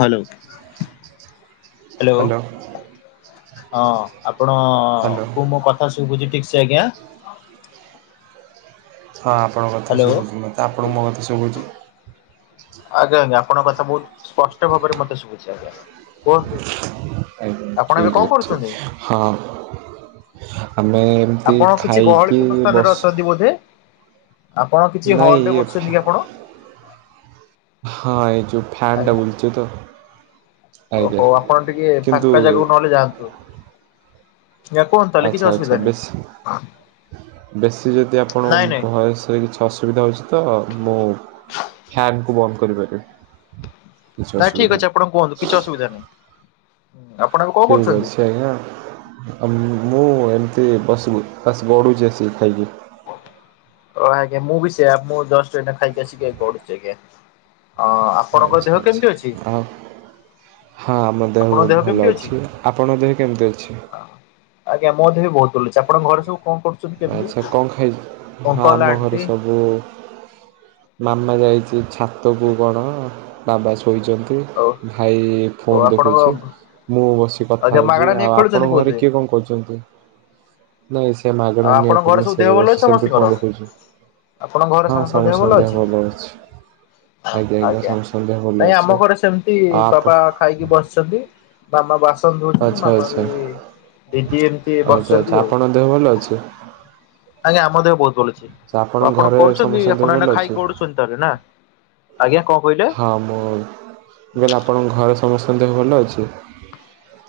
Hello. Hello hello. ହଁ ଆପଣଙ୍କୁ ମୋ କଥା ଶୁୁଭୁଛି ଠିକ୍ସେ ଆଜ୍ଞା? ହଁ ଆପଣଙ୍କ କଥା ହ୍ୟାଲୋ। ଶୁଭୁଛି ମୋତେ। ଆପଣଙ୍କୁ ମୋ କଥା ଶୁଭୁଛି? ଆଜ୍ଞା-ଆଜ୍ଞା ଆପଣଙ୍କ କଥା ବହୁତ୍ ସ୍ପଷ୍ଟ ଭାବରେ ମତେ ଶୁଭୁଛି ଅଜ୍ଞା। କୁହନ୍ତୁ ଆଜ୍ଞା ଆପଣ ଏବେ ଠିକ୍ କଣ ଅଛି କରୁଛନ୍ତି? ହଁ ଆମେ ଏମିତି ଆପଣ କିଛି ଗହଳି ଖାଇକି ପୂର୍ଣ୍ଣ ସ୍ଥାନରେ ବସ ଅଛନ୍ତି ବୋଧେ? ଆପଣ କିଛି ନାଇଁ ହଲ୍ ରେ ବସିଛନ୍ତି କି ଆପଣ? ହଁ ଏ ଯୋଉ ଫ୍ୟାନ ଟା ଆଜ୍ଞା ବୁଲଚି ତ। ଆଜ୍ଞା ଓହୋ ଆପଣ ଟିକେ ଫାଙ୍କା ଜାଗାକୁ ନହେଲେ ଯାଆନ୍ତୁ। ଆଜ୍ଞା କୁହନ୍ତୁ ତାହେଲେ କିଛି ଆଚ୍ଛା-ଆଚ୍ଛା ଅସୁବିଧା ନାହିଁ ବେସି ବେଶୀ ଯଦି ନାଇଁ ନାଇଁ ଆପଣଙ୍କ ଭୟସରେ କିଛି ଅସୁବିଧା ହେଉଛି ତ ମୁଁ ଫ୍ୟନ୍ ବନ୍ଦ କରିପାରିବି। କିଛି ନାଇଁ ଠିକ୍ ଅସୁବିଧା ଅଛି ନାହିଁ। ଆପଣ କୁହନ୍ତୁ କିଛି ଅସୁବିଧା ନାହିଁଁ। ଆପଣ ଏବେ କଣ କରୁଛନ୍ତି? [unintelligible] ମୁଁ ଏମିତି [unintelligible] ବାସ୍ ଗଡୁଛି ଆସିିକି ଖାଇକି। ଓ ଅଜ୍ଞା ମୁଁ ବି ସେୟା ମୁଁ ଜୁଷ୍ଟ ଏଇନା ଖାଇକି ଆଶିକି ଗଡ଼ୁଚି ଅଜ୍ଞା। ଅ ଆପଣଙ୍କ ଆଚ୍ଛା ଦେହ ଆଚ୍ଛା କେମିତି ଅଛି? ଆଉ ହଁ ଆମ ଦେହ ବହୁତ୍ ଭଲ ଅଛି। ଆପଣଙ୍କ ଦେହ କେମତି ଅଛି? ଆଜ୍ଞାଁ ମୋ ଦେହ ବି ବହୁତ ଭଲ ଅଛି। ଆପଣଙ୍କ ଘରେ ସବୁ କଣ କରୁଛନ୍ତି କେମିତି? ଆଚ୍ଛା କଣ ଖାଇ ହଁ ଅଙ୍କଲ ଆମ ଘରେ ଆଣ୍ଟି ସବୁ ମାମା ଯାଇଛି ଛାତକୁୁ କଣ ବାବା ଶୋଇଛନ୍ତି। ଓ ଭାଈ ଓ ଫୋନ୍ ଆପଣଙ୍କ ଦେଖୁଚି। ମୁଁ ବସି କଥା ଆଜ୍ଞା ହଉଛି ମାଗଣା ନେଇ ଆଉ ଖେଳୁଛନ୍ତି ଆପଣଙ୍କ ଘରେ ବୋଧେ? କିଏ କଣ କରୁଚନ୍ତି ନାଇଁ ସେ ମାଗଣା ଆଉ ନିଆ ଆପଣଙ୍କ କଲେ ଘରେ ସବୁ ସେ ଦେହ ଭଲ ବସି ଅଛି ସେମିତି ଫୋନ ସମସ୍ତିଙ୍କର? ଦେଖୁଛି। ଆପଣଙ୍କ ଘରେ ସମସ୍ତଙ୍କ ଦେହ ଭଲ ଅଛି? ଆଜ୍ଞା ସମସ୍ତଙ୍କ ଦେହ ଭଲ ନାଇଁ ଅଛି ଆମ ଘରେ ସେମତି ଆଉ ଆପ ବାବା ଖାଇକି ବସିଛନ୍ତି ବାମା ବାସ ବାସନ ଧୋଉଛନ୍ତି ଆଚ୍ଛା ମାମା ଆଚ୍ଛା। ବି ଦିଦି ଏମିତି ଆଚ୍ଛା ଆଚ୍ଛା ବସିଛନ୍ତି ଆଉ। ଆପଣଙ୍କ ଦେହ ଭଲ ଅଛି? ଆଜ୍ଞା। ଆମ ଦେହ ବହୁତ ଭଲ ଅଛି। ଆଚ୍ଛା ଆପଣଙ୍କ ଆପଣ ଘରେ କରୁଛନ୍ତି ସମସ୍ତଙ୍କ ଦେହ ଆପଣ ଭଲ ଏ ଅଛି? ଖାଇକି ଗଡୁଛନ୍ତି। ନା ଆଜ୍ଞା--କଣ କହିଲେ? ହଁ ମୁଁ କହିଲି ଆପଣଙ୍କ ଘରେ ସମସ୍ତଙ୍କ ଦେହ ଭଲ ଅଛି?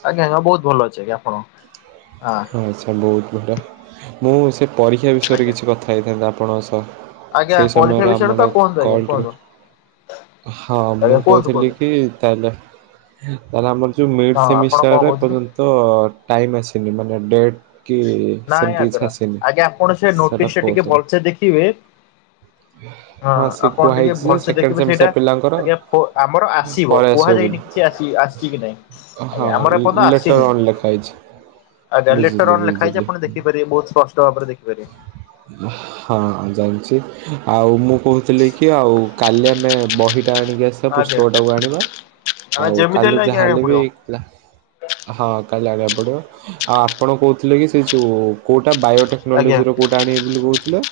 ଆଜ୍ଞା। ଆଜ୍ଞା ବହୁତ ଭଲ ଅଛି। ଆଜ୍ଞା ଆପଣ ହଁ ଆଚ୍ଛା ବହୁତ ବଢ଼ିଆ। ମୁଁ ସେ ପରୀକ୍ଷା ବିଷୟରେ ଆଜ୍ଞା। କିଛି କଥା ହେଇଥାନ୍ତି ଆପଣଙ୍କ ସହ। ଆଜ୍ଞା ସେହି ପରୀକ୍ଷା ସମୟରେ ବିଷୟରେ ତ ଆମର କୁହନ୍ତୁ ଆଜ୍ଞା କଲ କୁହନ୍ତୁ ଟିକେ ହଁ ମୁଁ ଆଜ୍ଞା କୁହନ୍ତୁ କୁହନ୍ତୁ କହୁଥିଲି କି। ତାହେଲେ ତାହାଲେ ଆମର ଯୋଉ ମିଡ ହଁ ଆପଣ ସେମିଷ୍ଟାର କଣ ର ଏ କହୁଥିଲେ? ପର୍ଯ୍ୟନ୍ତ ଟାଇମ ଆସିନି। ମାନେ ଡେଟ୍ କି ନାଇଁ ସେମିତି କିଛି ଆଜ୍ଞା। ଆସିନି। ଆଜ୍ଞା ଆପଣ ସେ ସେଟା ନୋଟିସ ଫୋର୍ସ ଟିକେ ଭଲସେ ଦେଖିବେ। ହଁ ସେ ଆପଣ ଟିକେ କୁହାହେଇଛି ଯେ ଭଲସେ ସେକେଣ୍ଡ ଦେଖିବେ। ସେଇଟା ସେମିଷ୍ଟାର ପିଲାଙ୍କର ଆଜ୍ଞା ଆମର ଆସିବ। ପଳେଇ ଆସିବେ ବୋଲି। କୁହାଯାଇନି କିଛି ଆସି ଆସିଛି କି ନାଇଁ। ହଁ ଆଜ୍ଞା ଆମର ଏପର୍ଯ୍ୟ ଲେଟର ଆସିନି। ଅନ୍ ଲେଖା ହେଇଛି ଆଜ୍ଞା। ବୁଝିଲି ଲେଟର ଅନ୍ ଲେଖାହେଇଛି। ବୁଝିଲି। ଆପଣ ଦେଖିପାରିବେ ବହୁତ ସ୍ପଷ୍ଟ ଭାବରେ ଦେଖିପାରିବେ। [inaudible] ହଁ ଜାଣିଛି। ଆଉ ମୁଁ କହୁଥିଲି କି? ଆଉ କାଲି ଆମେ ବହିଟା ଆଣିକି ଆସି ସେ ଆଜ୍ଞା ପୁସ୍ତକଟାକୁ ଆଣିବା। ଆମେ ଆଉ ଯେମିତି କାଲି ହେଲେ ଆଜ୍ଞା ଯାହାହେଲେ ଆଣିବାକୁ ବି ପଡିବ ହେଲା। ହଁ କାଲି ଆଣିବାକୁ ପଡିବ। ଆଉ ଆପଣ କହୁଥିଲେ। କି ସେ ଯୋଉ କୋଉଟା ଆଜ୍ଞା ବାୟୋଟେକ୍ନୋଲୋଜିର କୋଉଟା ଆଣିବେ ବୋଲି କହୁଥିଲେ?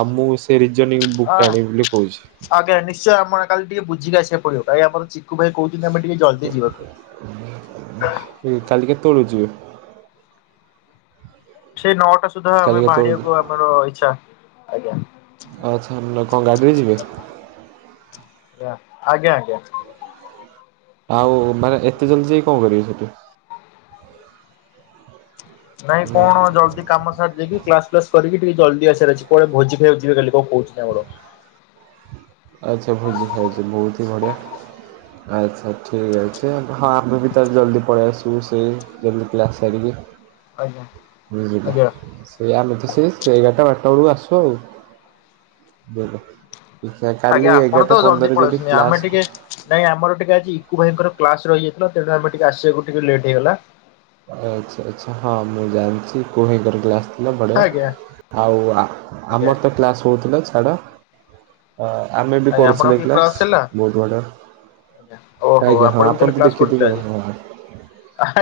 ଆଉ ମୁଁ ସେ ରିଜର୍ନିଂ ବୁକ୍ଟା ଆଁ ଆଣିବି ବୋଲି କହୁଛି। ଆଜ୍ଞା। ନିଶ୍ଚୟ ଆମେ କାଲି ଟିକେ ବୁଝିକି ଆସିବାକୁ ପଡିବ। ଭାଇ ଆମ ଚିକୁ ଭାଇ କହୁଛନ୍ତି ଆମେ ଟିକେ ଜଲଦି ଯିବାକୁ। କାଲି କେତେବେଳକୁ ଯିବେ? ସେଇ ନଅଟା ସୁଦ୍ଧା କାଲି ଆମେ କେତେବେଳକୁ ଯିବେ? ବାହାରିବାକୁ ଆମର ଇଛା। ଆଜ୍ଞା। ଆଛା। ଆ କଣ ଗାଡିରେ ଯିବେ? ଆଜ୍ଞା। ଆଜ୍ଞା। ଆଉ ମାନେ ଏତେ ଜଲ୍ଦି ଯାଇ କଣ କରିବେ ସେଠି? ନାଇଁ ନା କଣ ଜଲଦି କାମ ସାରି ଯାଇକି କ୍ଲାସ୍ କ୍ଲାସ୍ କରିକି ଜଲଦି ଆସିବାର ଅଛି। କୁଆଡେ ଭୋଜି ଖାଇବାକୁ ଜିବେ କହୁଛନ୍ତି ଆମର। ଆଚ୍ଛା। ଭୋଜି ଖାଇଯିବେ ବହୁତ ହିଁ ବଢ଼ିଆ। ଆଚ୍ଛା। ଠିକ୍ ଅଛି। ହଁ ଆମେ ବି ତାଲେ ଜଲ୍ଦି ପଳାଇ ଆସିବୁ ସେଇ ଜଲ୍ଦି କ୍ଲାସ୍ ସାରିକି। ଆଜ୍ଞା ବୁଝିଲ ଆଜ୍ଞା ସେଇ ଆମେ ତ ସେ ଏଗାରଟା, ବରଟା ବେଳକୁ ଆସୁ ଆଉ। [unintelligible] ଆଚ୍ଛା କାଲି ଆଜ୍ଞା। ଆପଣ ଏଗାରଟା ତ ଜଲଦି ପନ୍ଦରରେ ଯଦି ପଳେଇଆସୁଛନ୍ତି। ଆମେ କ୍ଲାସ୍ ଟିକେ ନାଇଁ ଆମର ଟିକେ ଆଜି ଇକୁୁ ଭାଇଙ୍କର କ୍ଲାସ ରହିଯାଇଥିଲା। ତେଣୁ ଆମେ ଟିକେ ଆସିବାକୁ ଟିକେ ଲେଟ୍ ହେଇଗଲା। ଆଚ୍ଛା। ଆଚ୍ଛା। ହଁ ମୁଁ ଜାଣିଛି ଇକୁ ଭାଇଙ୍କର କ୍ଲାସ ଥିଲା। ବଢ଼ିଆ। ଆଜ୍ଞା ଆଉ ଆ ଆଜ୍ଞା ଆମର ତ କ୍ଲାସ୍ ହଉଥିଲା। ଛାଡ଼ ଆମେ ବି ଆଜ୍ଞା କରୁଥିଲେ ଆପଣଙ୍କ କ୍ଲାସ। ହେଲା ବହୁତ ବଡ଼ ଆଜ୍ଞା ଓହୋ ଆଜ୍ଞା ଆପଣ ହଁ ବି ତାହେଲେ ଆପଣଙ୍କୁ କ୍ଲାସ କରୁଥିଲେ ଦେଖିଥିବେ। ଆଜି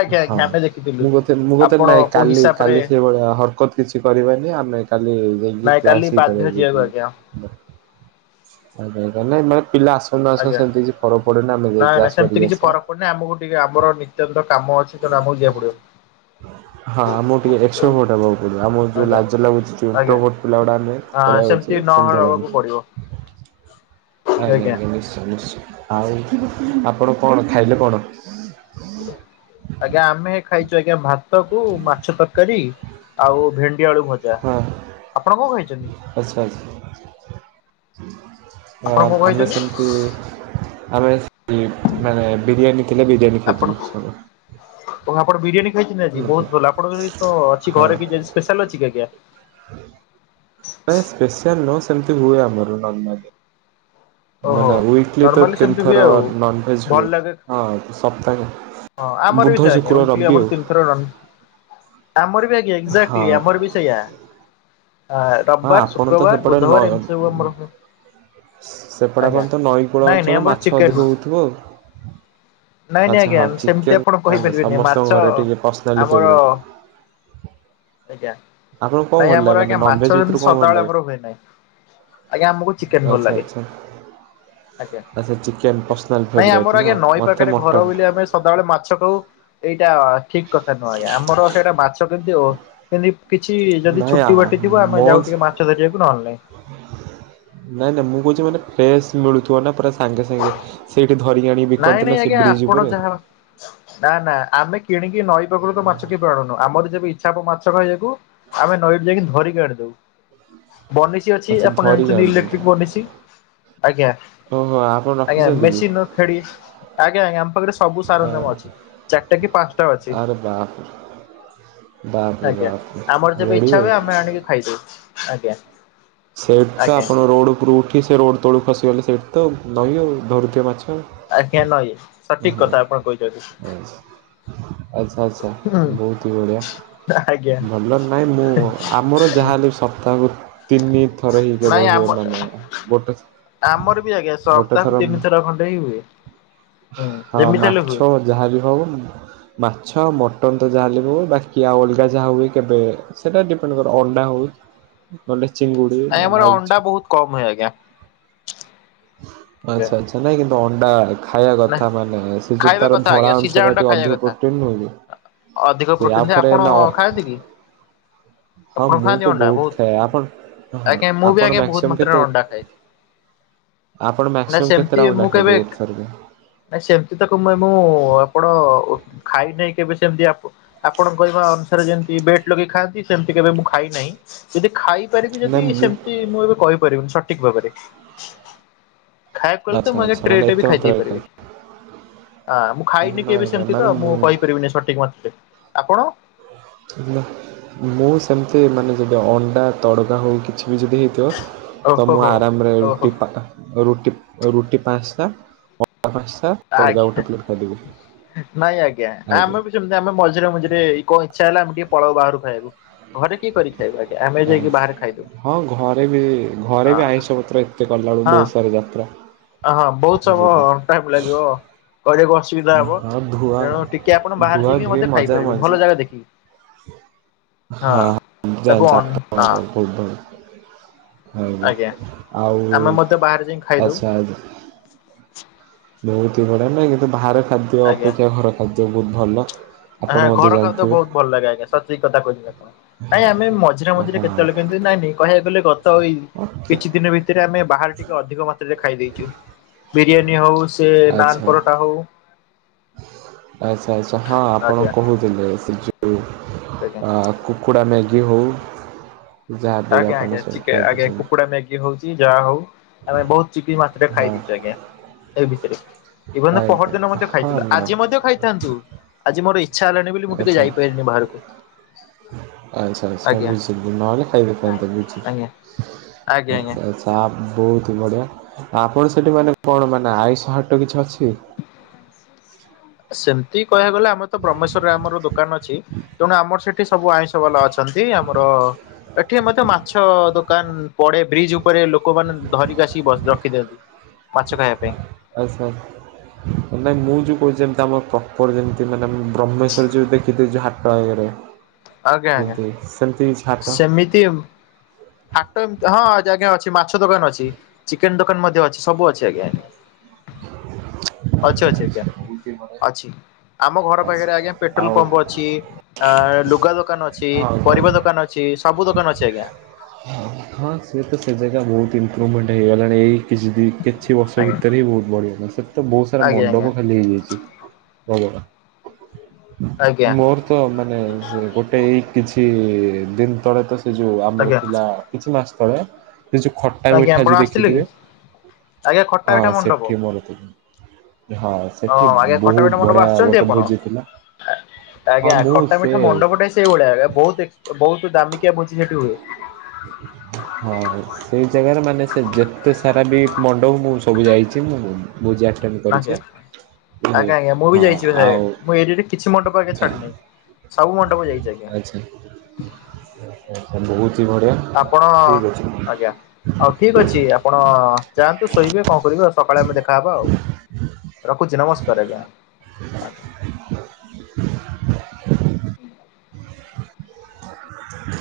ଆଜ୍ଞା ଆଜ୍ଞା ଆମେ ଦେଖିଥିଲୁ। ମୁଁ କହୁଥିଲି ମୁଁ କହୁଥିଲି ଆପଣ ନାହିଁ କୋଉ କାଲି ହିସାବରେ କଲି ସେଇଭଳିଆ ହରକତ କିଛି କରିବାନି। ଆମେ କାଲି ଯାଇକି ନାଇଁ କାଲି କ୍ଲାସ୍ ହିଁ ବାଧ୍ୟ ଯିବାକୁ କରିବାକୁ ଆଜ୍ଞା ଯାଇକି [unintelligible] ମାନେ ପିଲା ଆସ ନା ସେ ଆଜ୍ଞା। ସେମିତି କିଛି ଫରକ ପଡେନା। ଆମେ ଯାଇକି କ୍ଲାସ୍ କରିକି ଆସିବା। ନ ଆମକୁ ଟିକେ ଆମର ନିତ୍ୟନ୍ତ କାମ ଅଛି। ତେଣୁ ଆମକୁ ଯିବାକୁ ପଡିବ। ହଁ ଆମକୁ ଟିକେ [unintelligible] ଆମକୁ ଯୋଉ ଆଜ୍ଞା ଲାଜ ଲାଗୁଛି। ଯୋ ଆଜ୍ଞା ଇଣ୍ଟ୍ରୋଭର୍ଟ ପିଲା ଗୁଡା ଆମେ ପଳେଇଆଉଛେ। ସେମି ହବାକୁ ପଡିବ। ଆଜ୍ଞା। ଆଜ୍ଞା। ନିଶ୍ଚୟ, ନିଶ୍ଚୟ ଆଉ ଆପଣ କଣ ଖାଇଲେ କଣ? ଆଜ୍ଞା ଆମେ ଖାଇଛୁ ଆଜ୍ଞା ଭାତ କୁ ମାଛ ତରକାରୀ ଆଉ ଭେ ଣ୍ଡି ଆଳୁ ଭଜା। ହଁ ଆପଣ କଣ ଖାଇଛନ୍ତି? ଆଚ୍ଛା। ଆଚ୍ଛା। ଆପଣ କଣ ଆମେ ଖାଇଛନ୍ତି? ସେମିତି ଆମେ ସେମତି ମାନେ ବିରିୟାନୀ ଥିଲା। ବିରିୟାନୀ ଖାଇଥିଲୁ [unintelligible] ଆଜି ଆପଣ ବିରିୟାନୀ ଖାଇଛନ୍ତି ଆଜି। ସବୁ। ବହୁତ ଭଲ। ଆପଣଙ୍କ ଅଛି ହଁ ଘରେ କିଛି ସ୍ପେଶାଲ୍ ଅଛି କି ଆଜ୍ଞା? [inaudible] ନା ସ୍ପେଶସିଆଲ ନୁହେଁ ସେମିତି ହୁଏ ଆମର ନର୍ମାଲି। ଓହୋ ମାନ ୱିକଲି ତ ନର୍ମାଲି ସେମିତି ହୁଏ ତିନିଥର ଆଉ। ନନଭେଜ ଭଲ ଲାଗେ ହୁଏ ସପ୍ତାହ ହଁ ଆମର ବି ସେୟା ୱିଇକ୍ଲି ଆମର ତିନିଥ ଆମର ବି ଆଜ୍ଞା ହଁ ଏକ୍ଜାକ୍ଟଲି ଆମର ବି ସେଇଆ। ଆ ହଁ ରବିବାର, ଆପଣ ତ ଶୁକ୍ରବାର, ସେପଟେ ବୁଧବାର ଏମିତି ସବୁ ଆମର ହୁଏ। ସେପଟ ଆଜ୍ଞା। ଆପଣ ତ ନଈକୂଳ ନାଇଁ ନାଇଁ ଅଞ୍ଚଳ ଆମର ମାଛ ଚିକେନ ଅଧିକ ହେଉଥିବ ଆଉ। ନାଇଁ ନାଇଁ ଆଛା ଆଜ୍ଞା ହଁ ସେମିତି ଚିକେନ ଆପଣ ମାନେ କହିପାରିବେନି ମାଛ ସମସ୍ତଙ୍କର ଟିକେ ପର୍ଶନାଲି ଆମର ଫେବ୍ରେଟ। [inaudible] ଆଜ୍ଞା ନାଇଁ ଲାଗେ ଆମର ମାନେ ଆଜ୍ଞା ନନଭେଜ ମାଛ ଭିତରୁ [unintelligible] କଣ ଭଲ ସଦାବେଳେ ଲାଗେ? ଆମର ହୁଏ ନାହିଁ। ଆଜ୍ଞା ଆମକୁ ଚିକେନ ଭଲ ଆଚ୍ଛା ଲାଗେ। ଆଚ୍ଛା ଆଜ୍ଞା ଆଚ୍ଛା ଚିକେନ ପର୍ସନାଲ ନାଇଁ ଫେବରାଇଟ୍ ଆମର ନୁହଁ ଆଜ୍ଞା ନଈ ମତେ ପାଖରେ ଘର ମଟନ। ବୋଲି ଆମେ ସଦାବେଳେ ମାଛ ଖାଉ ଏଇଟା ଠିକ କଥା ନୁହଁ ଆଜ୍ଞା ଆମର ସେଇଟା ମାଛ କେମିତି ଓ ଏମିତି କିଛି ଯଦି ନାଇଁ ଆ ଛୁଟି ବାଟି ଥିବ ଆମେ ଯାଉ ମୋ ଟିକେ ମାଛ ଧରିବାକୁ ନହେଲେ ନାହିଁ। ନାଇଁ ନାଇଁ ମୁଁ କହୁଛି ମାନେ ଫ୍ରେଶ ମିଳୁଥିବ ନା ପୁରା ସାଙ୍ଗେ ସାଙ୍ଗେ। ସେଇଠି ଧରିକି ଆଣିକି ନାଇଁ ବିକନ୍ତି ନାଇଁ ନା ସେ ଆଜ୍ଞା ବ୍ରିଜ୍ ଆପଣ ଉପରେ। ଯାହା ନା ନା ଆମେ କିଣିକି ନଈ ପାଖରୁ ତ ମାଛ କେବେ ଆଣୁନୁ ଆମର ଯେବେ ଇଚ୍ଛା ହବ ମାଛ ଖାଇବାକୁ ଆମେ ନଈରୁ ଯାଇକି ଧରିକି ଆଣିଦଉ ବନିସ୍ ଅଛି ଆଚ୍ଛା ଆପଣ ଧରିକି ଜାଣିଛନ୍ତି ଆଣୁଛନ୍ତି ତ। ଇଲେଟ୍ରିକ ବନିଶି ଆଜ୍ଞା ଓହୋ ଆପଣ ଆଜ୍ଞା ରଖିଛନ୍ତି କି? ମେସିନ ର ଖେଡି ଆଜ୍ଞା ଆଜ୍ଞା ଆମ ପାଖରେ ସବୁ ସାରଞ୍ଜାମ ଆରେ ଅଛି ଚାରିଟା କି ପାଞ୍ଚଟା ଅଛି। ଆରେ ବାପରେ। ବାପରେ ଆଜ୍ଞା ବାପରେ ଆମର ଯେବେ ଗାଡି ଇଚ୍ଛା ଆଉ ହୁଏ ଆମେ ଆଣିକି ଖାଇଦୋଉ ଆଜ୍ଞା। ସେଇଠି ତ ଆଜ୍ଞା ଆପଣ ରୋଡ଼ ଉପରୁ ଉଠି ସେ ରୋଡ଼ ତଳକୁ ଖସିଗଲେ ସେଇଠି ତ ନଈ ଆଉ ଧରୁଥିବ ମାଛ ଆଉ। ଆଜ୍ଞା ନଈ ସଠିକ ଓହୋ କଥା ଆପଣ କହିଚନ୍ତି। ଆଚ୍ଛା ଆଚ୍ଛା ଆଚ୍ଛା ବୋହୁତ ହି ବଢ଼ିଆ। ନା ଆଜ୍ଞା। ଆଜ୍ଞା ଭଲରେ ନାହିଁ ମୁଁ ଆମର ଯାହାହେଲେ ବି ସପ୍ତାହକୁ ତିନି ଥର ହିଁ ନାଇଁ କେବଳ ହୁଏ ଆମ ନ ନାଇ ଗୋଟେ ଥ ଆମର ବି ଆଜ୍ଞା ସପ୍ତାହକୁ ତିନିଥର ଖଣ୍ଡେ ହିଁ ହୁଏ ହୁଁ ହଁ ଯେମିତି ହେଲେ ମାଛ ହୁଏ। ଯାହାବି ହୋଉ ମାଛ ଆଉ ମଟନ୍ ତ ଯାହାବି ହେଲେ ବି ହୁଏ ବାକି ଆଉ ଅଲଗା ଯାହା ହୁଏ କେବେ ସେଟା ଡିପେଣ୍ଡ କରେ ଅଣ୍ଡା ହୋଉ ନହଲେ ଚିଙ୍ଗୁଡି ନହଲେ ଆଉ କିଛି। କଣ ହୁଏ ଆଜ୍ଞା। ଆଚ୍ଛା ଆଚ୍ଛା ନାଇଁ କିନ୍ତୁ ଅଣ୍ଡା ଖାଇବା ନା କଥା ମାନେ ସେ ଯୋଉ ଖାଇବା ତାର କଥା ଆଜ୍ଞା ଧଳା ସିଝା ଅଂଶଟା ଅଣ୍ଡା ଟିକେ ଖାଇବା ଅଧିକ କଥା। ପ୍ରୋଟିନ ନୁହଁ କି। ଅଧିକ ସେ ଆଉ ପ୍ରୋଟିନ ଥାଏ ଫେରେ ଆପଣ ନା ଖାଆନ୍ତି କି? ହଁ ଆପଣ ମୁଁ ଖାଆନ୍ତି ତ ଅଣ୍ଡା ବୋହୁତ ବହୁତ ଖାଏ ଆପଣ ଅହ ଆଜ୍ଞା ମୁଁ ବି ଆପଣ ଆଜ୍ଞା ବହୁତ ମ୍ୟାକ୍ସିମମ୍ ମାତ୍ରାରେ କେତେ ଅଣ୍ଡା ଖାଏ। ଆପଣ ନା ମ୍ୟାକ୍ସିମମ୍ କେତେଟା ଅଣ୍ଡା ଖାଇଦେବେ ଗୋଟେ ଥରକେ? ନାଇଁ ସେମତି ତ କେମେ ମୁଁ ଆପଣ ଖାଇନେହି କେବେ ସେମତି ଆପ ଆପଣ କହିବା ଅନୁସାରେ ଯେମତି ବେଟ ଲଗେଇ ଖାଆନ୍ତି ସେମତି କେବେ ମୁଁ ଖାଇନାହିଁ ଯଦି ଖାଇ ପାରିବି ନାଇଁ ଯଦି ମୁଁ ସେମତି ମୁଁ ଏବେ କହିପାରିବିନି ସଠିକ ଭାବରେ। ଖାଇବାକୁ କହିଲେ ଆଚ୍ଛା ତ ମୁଁ ଏଜ୍ଞା ଆଚ୍ଛା ମାନେ ଟ୍ରେଟେ ଏତେ ବି ଖାଇ ଦେଇ ମାତ୍ରାରେ ଖାଏ। ପାରିବି। ହଁ ମୁଁ ଖାଇନି ନାଇଁ କେବେ ନାଇଁ ସେମତି ମାନେ ତ ମୁଁ କହିପାରିବିନି ସଠିକ୍ ମାତ୍ରାରେ ଆପଣ? [inaudible] ମୁଁ ସେମତି ମାନେ ଯଦି ଅଣ୍ଡା ତଡ଼କା ହୋଉ କିଛି ବି ଯଦି ହେଇଥିବ ତ ଓହୋ ମୁଁ ହୋ ଆରାମରେ ଓହୋ ରୁଟି ପା ରୁଟି ରୁଟି ପାଞ୍ଚଟା [unintelligible] ପାଞ୍ଚଟା ତଡ଼କା ଗୋଟେ ଆଜ୍ଞା ପ୍ଲେଟ୍ ଖାଇଦେବି ନାଇଁ ଆଜ୍ଞା ଆମେ ବି ଯେମତି ଆମେ ମଝିରେ ମଝିରେ ଏଇ କଣ ଇଚ୍ଛା ହେଲା ଆମେ ଟିକେ ପଳୋଉ ବାହାରକୂ ଖାଇବାକୁ ଘରେ କିଏ କରିକି ଆମେ ଆ, ଯାଇକି ବାହାର ଖାଇ ହଁ ଘରେ ବି ଘରେ ବି ଆଇଁଷ ପତ୍ର ଏତେ କରିଲା ବେଳୁକୁ ବୋହୁତ ସାରା ଯାତ୍ରା। ଆହଁ ବୋହୁତ ବୁଝିଲେ। ସମୟ ଟାଇମ ଲାଗିବ। କରିବାକୁ ଅସୁବିଧା ହବ ହଁ ଧୁଆ ତେଣୁ ଟିକେ ଆପଣ ଧୁଆ ବାହାରେ ଯାଇକି ଧୁଇ ମଧ୍ୟ ମଜା ଖାଇପାରିବେ ମଜି ଭଲ ଜାଗା ଦେଖିକି। ହଁ [unintelligible] ତାକୁ ଜାଣିଚି ଅନ୍ ହଁ ଆପଣଙ୍କ ପରି ବୋହୁତ। [unintelligible] ଆଉ ଆଜ୍ଞା [unintelligible] ଆଉ ଆମେ ମଧ୍ୟ ବାହାରେ ଯାଇ ଖାଇଦଉ। ଆଚ୍ଛା ବୋହୁତୁ ବଡା ନାଇଁ କିନ୍ତୁ ବାହାର ଖାଦ୍ୟ ଅପେକ୍ଷା ଘର ଖାଦ୍ୟ ବୋହୁତ ଭଲ। ଆପଣ ଆହାଁ ମଧ୍ୟ ଘର ଖାଦ୍ୟ ତ ଜାଣିଥିବେ ବୋହୁତ ଭଲ ଲାଗେ ଆଜ୍ଞା ସଠିକ କଥା କହିଚନ୍ତି ଆପଣ ନାଇଁ ଆମେ ମଝିରେ ମଝିରେ ହଁ କେତେବେଳେ କେମତି ନାଇଁ ନାଇଁ କହିବାକୁ ଗଲେ ଗତ ଏଇ ଓକେ କିଛି ଦିନି ଭିତରେ ଆମେ ବାହାରେ ଟିକେ ଅଧିକ ମାତ୍ରାରେ ଖାଇ ଦେଇଚୁ ବିରିୟାନୀ ହୋଉ ସିଏ ନାନ୍ ଆଚ୍ଛା। ପରଟା ହୋଉ ଆଚ୍ଛା ଆଚ୍ଛା ହଁ ଆପଣ ଆଜ୍ଞା କୋହୁଥୁଲେ ସେ ଯୋଉ ଆଜ୍ଞା ଅ କୁକୁଡ଼ା ମ୍ୟାଗି ହୋଉ ଆଜ୍ଞା ଆଜ୍ଞା ଚିକେ ଆଜ୍ଞା କୁକୁଡ଼ା ମ୍ୟାଗି ହୋଉଚି ଯାହା ହୋଉ ଆମେ ବୋହୁତ ଚିକି ମାତ୍ରରେ ହଁ ଖାଇଦେଇଚୁ ଆଜ୍ଞା ଏଇ ଭିତରେ ଇଭେନ୍ ଅ ଆଜ୍ଞା ପହରଦିନ ମଧ୍ୟ ଖା ହଁ ଖାଇଥିଲୁ ନା ଆଜି ମଧ୍ୟ ଖାଇଥାନ୍ତୁ ଆଜି ମୋର ଇଚ୍ଛା ହେଲାନି ବୋଲି ମୁଁ ଟିକେ ଯାଇପାଇଲିନି ବାହାରକୁ। ଆଛା ଆଛା ଆଜ୍ଞା ବୁଝିଲି ନହେଲେ ଖାଇଦେଇ ଆଜ୍ଞା ଥାଆନ୍ତ ବୁଝିଲି ଆଜ୍ଞା ଆଛା ଆଜ୍ଞା ଆଛା। ତାହା ବୋହୁତ ବଢ଼ିଆ ଆ ଆପଣ ସେଇଠି ମାନେ କଣ ମାନେ ଆଇସ୍ ହାଟ କିଛି ଅଛି? ସେମତି କହିବାକୁ ଗଲେ ଆମର ତ ବ୍ରହ୍ମେଶ୍ଵରରେ ଆମର ଦୋକାନ ଅଛି ତେଣୁ ଆମର ସେଠି ସବୁ ଆଇଁଷ ବାଲା ଅଛନ୍ତି ଆମର ଏଠି ମଧ୍ୟ ମାଛ ଦୋ କାନ ପଡେ ବ୍ରିଜ ଉପରେ ଲୋକମାନେ ଧରିକି ଆସିକି ବସ୍ ରଖିଦିଅନ୍ତି ମାଛ ଖାଇବା ପାଇଁ। ଆଚ୍ଛା ନାଇଁ ମୁଁ ଯୋଉ କୋହୁଚି ଯେମତି ଆମର ପ୍ରପର ଯେମତି ମାନେ ବ୍ରହ୍ମେଶ୍ୱର ଯୋଉ ଦେଖିଥିବେ ଯୋଉ ହାଟ ଆଗରେ ଆଜ୍ଞା ଆଜ୍ଞା ଯେମତି ସେମତି କିଛି ହାଟ ସେମିତି ଏମ୍ ହାଟ ଏମତି ହଁ ଆଜ୍ଞା, ଅଛି ମାଛ ଦୋକାନ ଅଛି। ଚିକେନ ଦୋକାନ ମଧ୍ୟ ଅଛି। ସବୁ ଅଛି ଆଜ୍ଞା ଆଜ୍ଞା। ଅଛି ଅଛି ଆଜ୍ଞା। [unintelligible] ଅଛି। ଆମ ଘର ପାଖରେ ଆଜ୍ଞା ପେଟ୍ରୋଲ ଆଉ ପମ୍ପ ଅଛି। ଆ ଲୁଗା ଦୋକାନ ଅଛି। ହଁ ଘର ପରିବା ଦୋକାନ ଅଛି ସବୁ ଦୋକାନ ଅଛି ଆଜ୍ଞା। ହଁ ହଁ ସିଏ ତ ସେ ଜାଗା ବହୁତ ଇମ୍ପୃଭମେଣ୍ଟ ହେଇଗଲାଣି ଏଇ କି ଦି କିଛି ବର୍ଷ ଆଜ୍ଞା। ଭିତରେ ହିଁ ବହୁତ ବଢିଗଲା। ସେତ ତ ବହୁତ ସାରା ଆଜ୍ଞା ଆଜ୍ଞା ମଣ୍ଡପ ଖାଲି ହେଇଯାଇଛି। ଭଗବାନ ଆଜ୍ଞା ମୋର ତ ତ ମାନେ ସେ ଗୋଟେ ଏଇ କିଛି ଦିନ ତଳେ ତ ସେ ଯେଉ ଆମର ଆଜ୍ଞା ଥିଲା କିଛି ମାସ ତଳେ ଏ ଯେଉଁ ଖ ଟା ଆଜ୍ଞା ମିଠା ଆପଣ ଯୋଉ ଆସିଥିଲେ କି ଦେଖିଥିବେ। ଆଜ୍ଞା ଖଟା ହଁ ପିଠା ମଣ୍ଡପ। ସେଠି ମୋର ହଁ। ହଁ ସେଠି ଆଜ୍ଞା ଖଟା ବହୁତ ମିଠା ମଣ୍ଡପ ବଢିଆ ଆସୁଛନ୍ତି ଗୋଟେ ଆପଣ ଭୋଜି ଥିଲା ହଁ ଆଜ୍ଞା ମୁଁ ଖଟା ସେ ମିଠା ମଣ୍ଡପଟେ ସେଇ ଭଳିଆ ବହୁତ ବହୁତ ଦାମିକିଆ ଭୋଜି ସେଠି ହୁଏ। ହଁ। ସେଇ ଜାଗାରେ ମାନେ ସେ ଯେତେ ସାରା ବି ମଣ୍ଡପ ମୁଁ ସବୁ ଯାଇଛି ମୁଁ ବୁଜା ଆଜ୍ଞା କରିଛି। ବୁଝିଲେ ଆଜ୍ଞା ଆଜ୍ଞା ମୁଁ ହଁ ଯାଇଛି। ଆଉ ମୁଁ ଏରିଆ ରେ କିଛି ମଣ୍ଡପ ହଁ ଛାଡ଼ିନି। ଆଚ୍ଛା, ଆଛା, ବହୁତ ହି ବଢ଼ିଆ। ଆପଣ ଠିକ୍ ଅଛି ଆଜ୍ଞା। ଆଉ ଠିକ ଅଛି ଆପଣ ଯାଆନ୍ତୁ ଶୋଇବେେ କଣ କରିବେ ଆଉ ସକାଳେ ଆମେ ଦେଖାହେବା ଆଉ। ରଖୁଛି ନମସ୍କାର ଆଜ୍ଞା, ଆଜ୍ଞା। [unintelligible] [inaudible]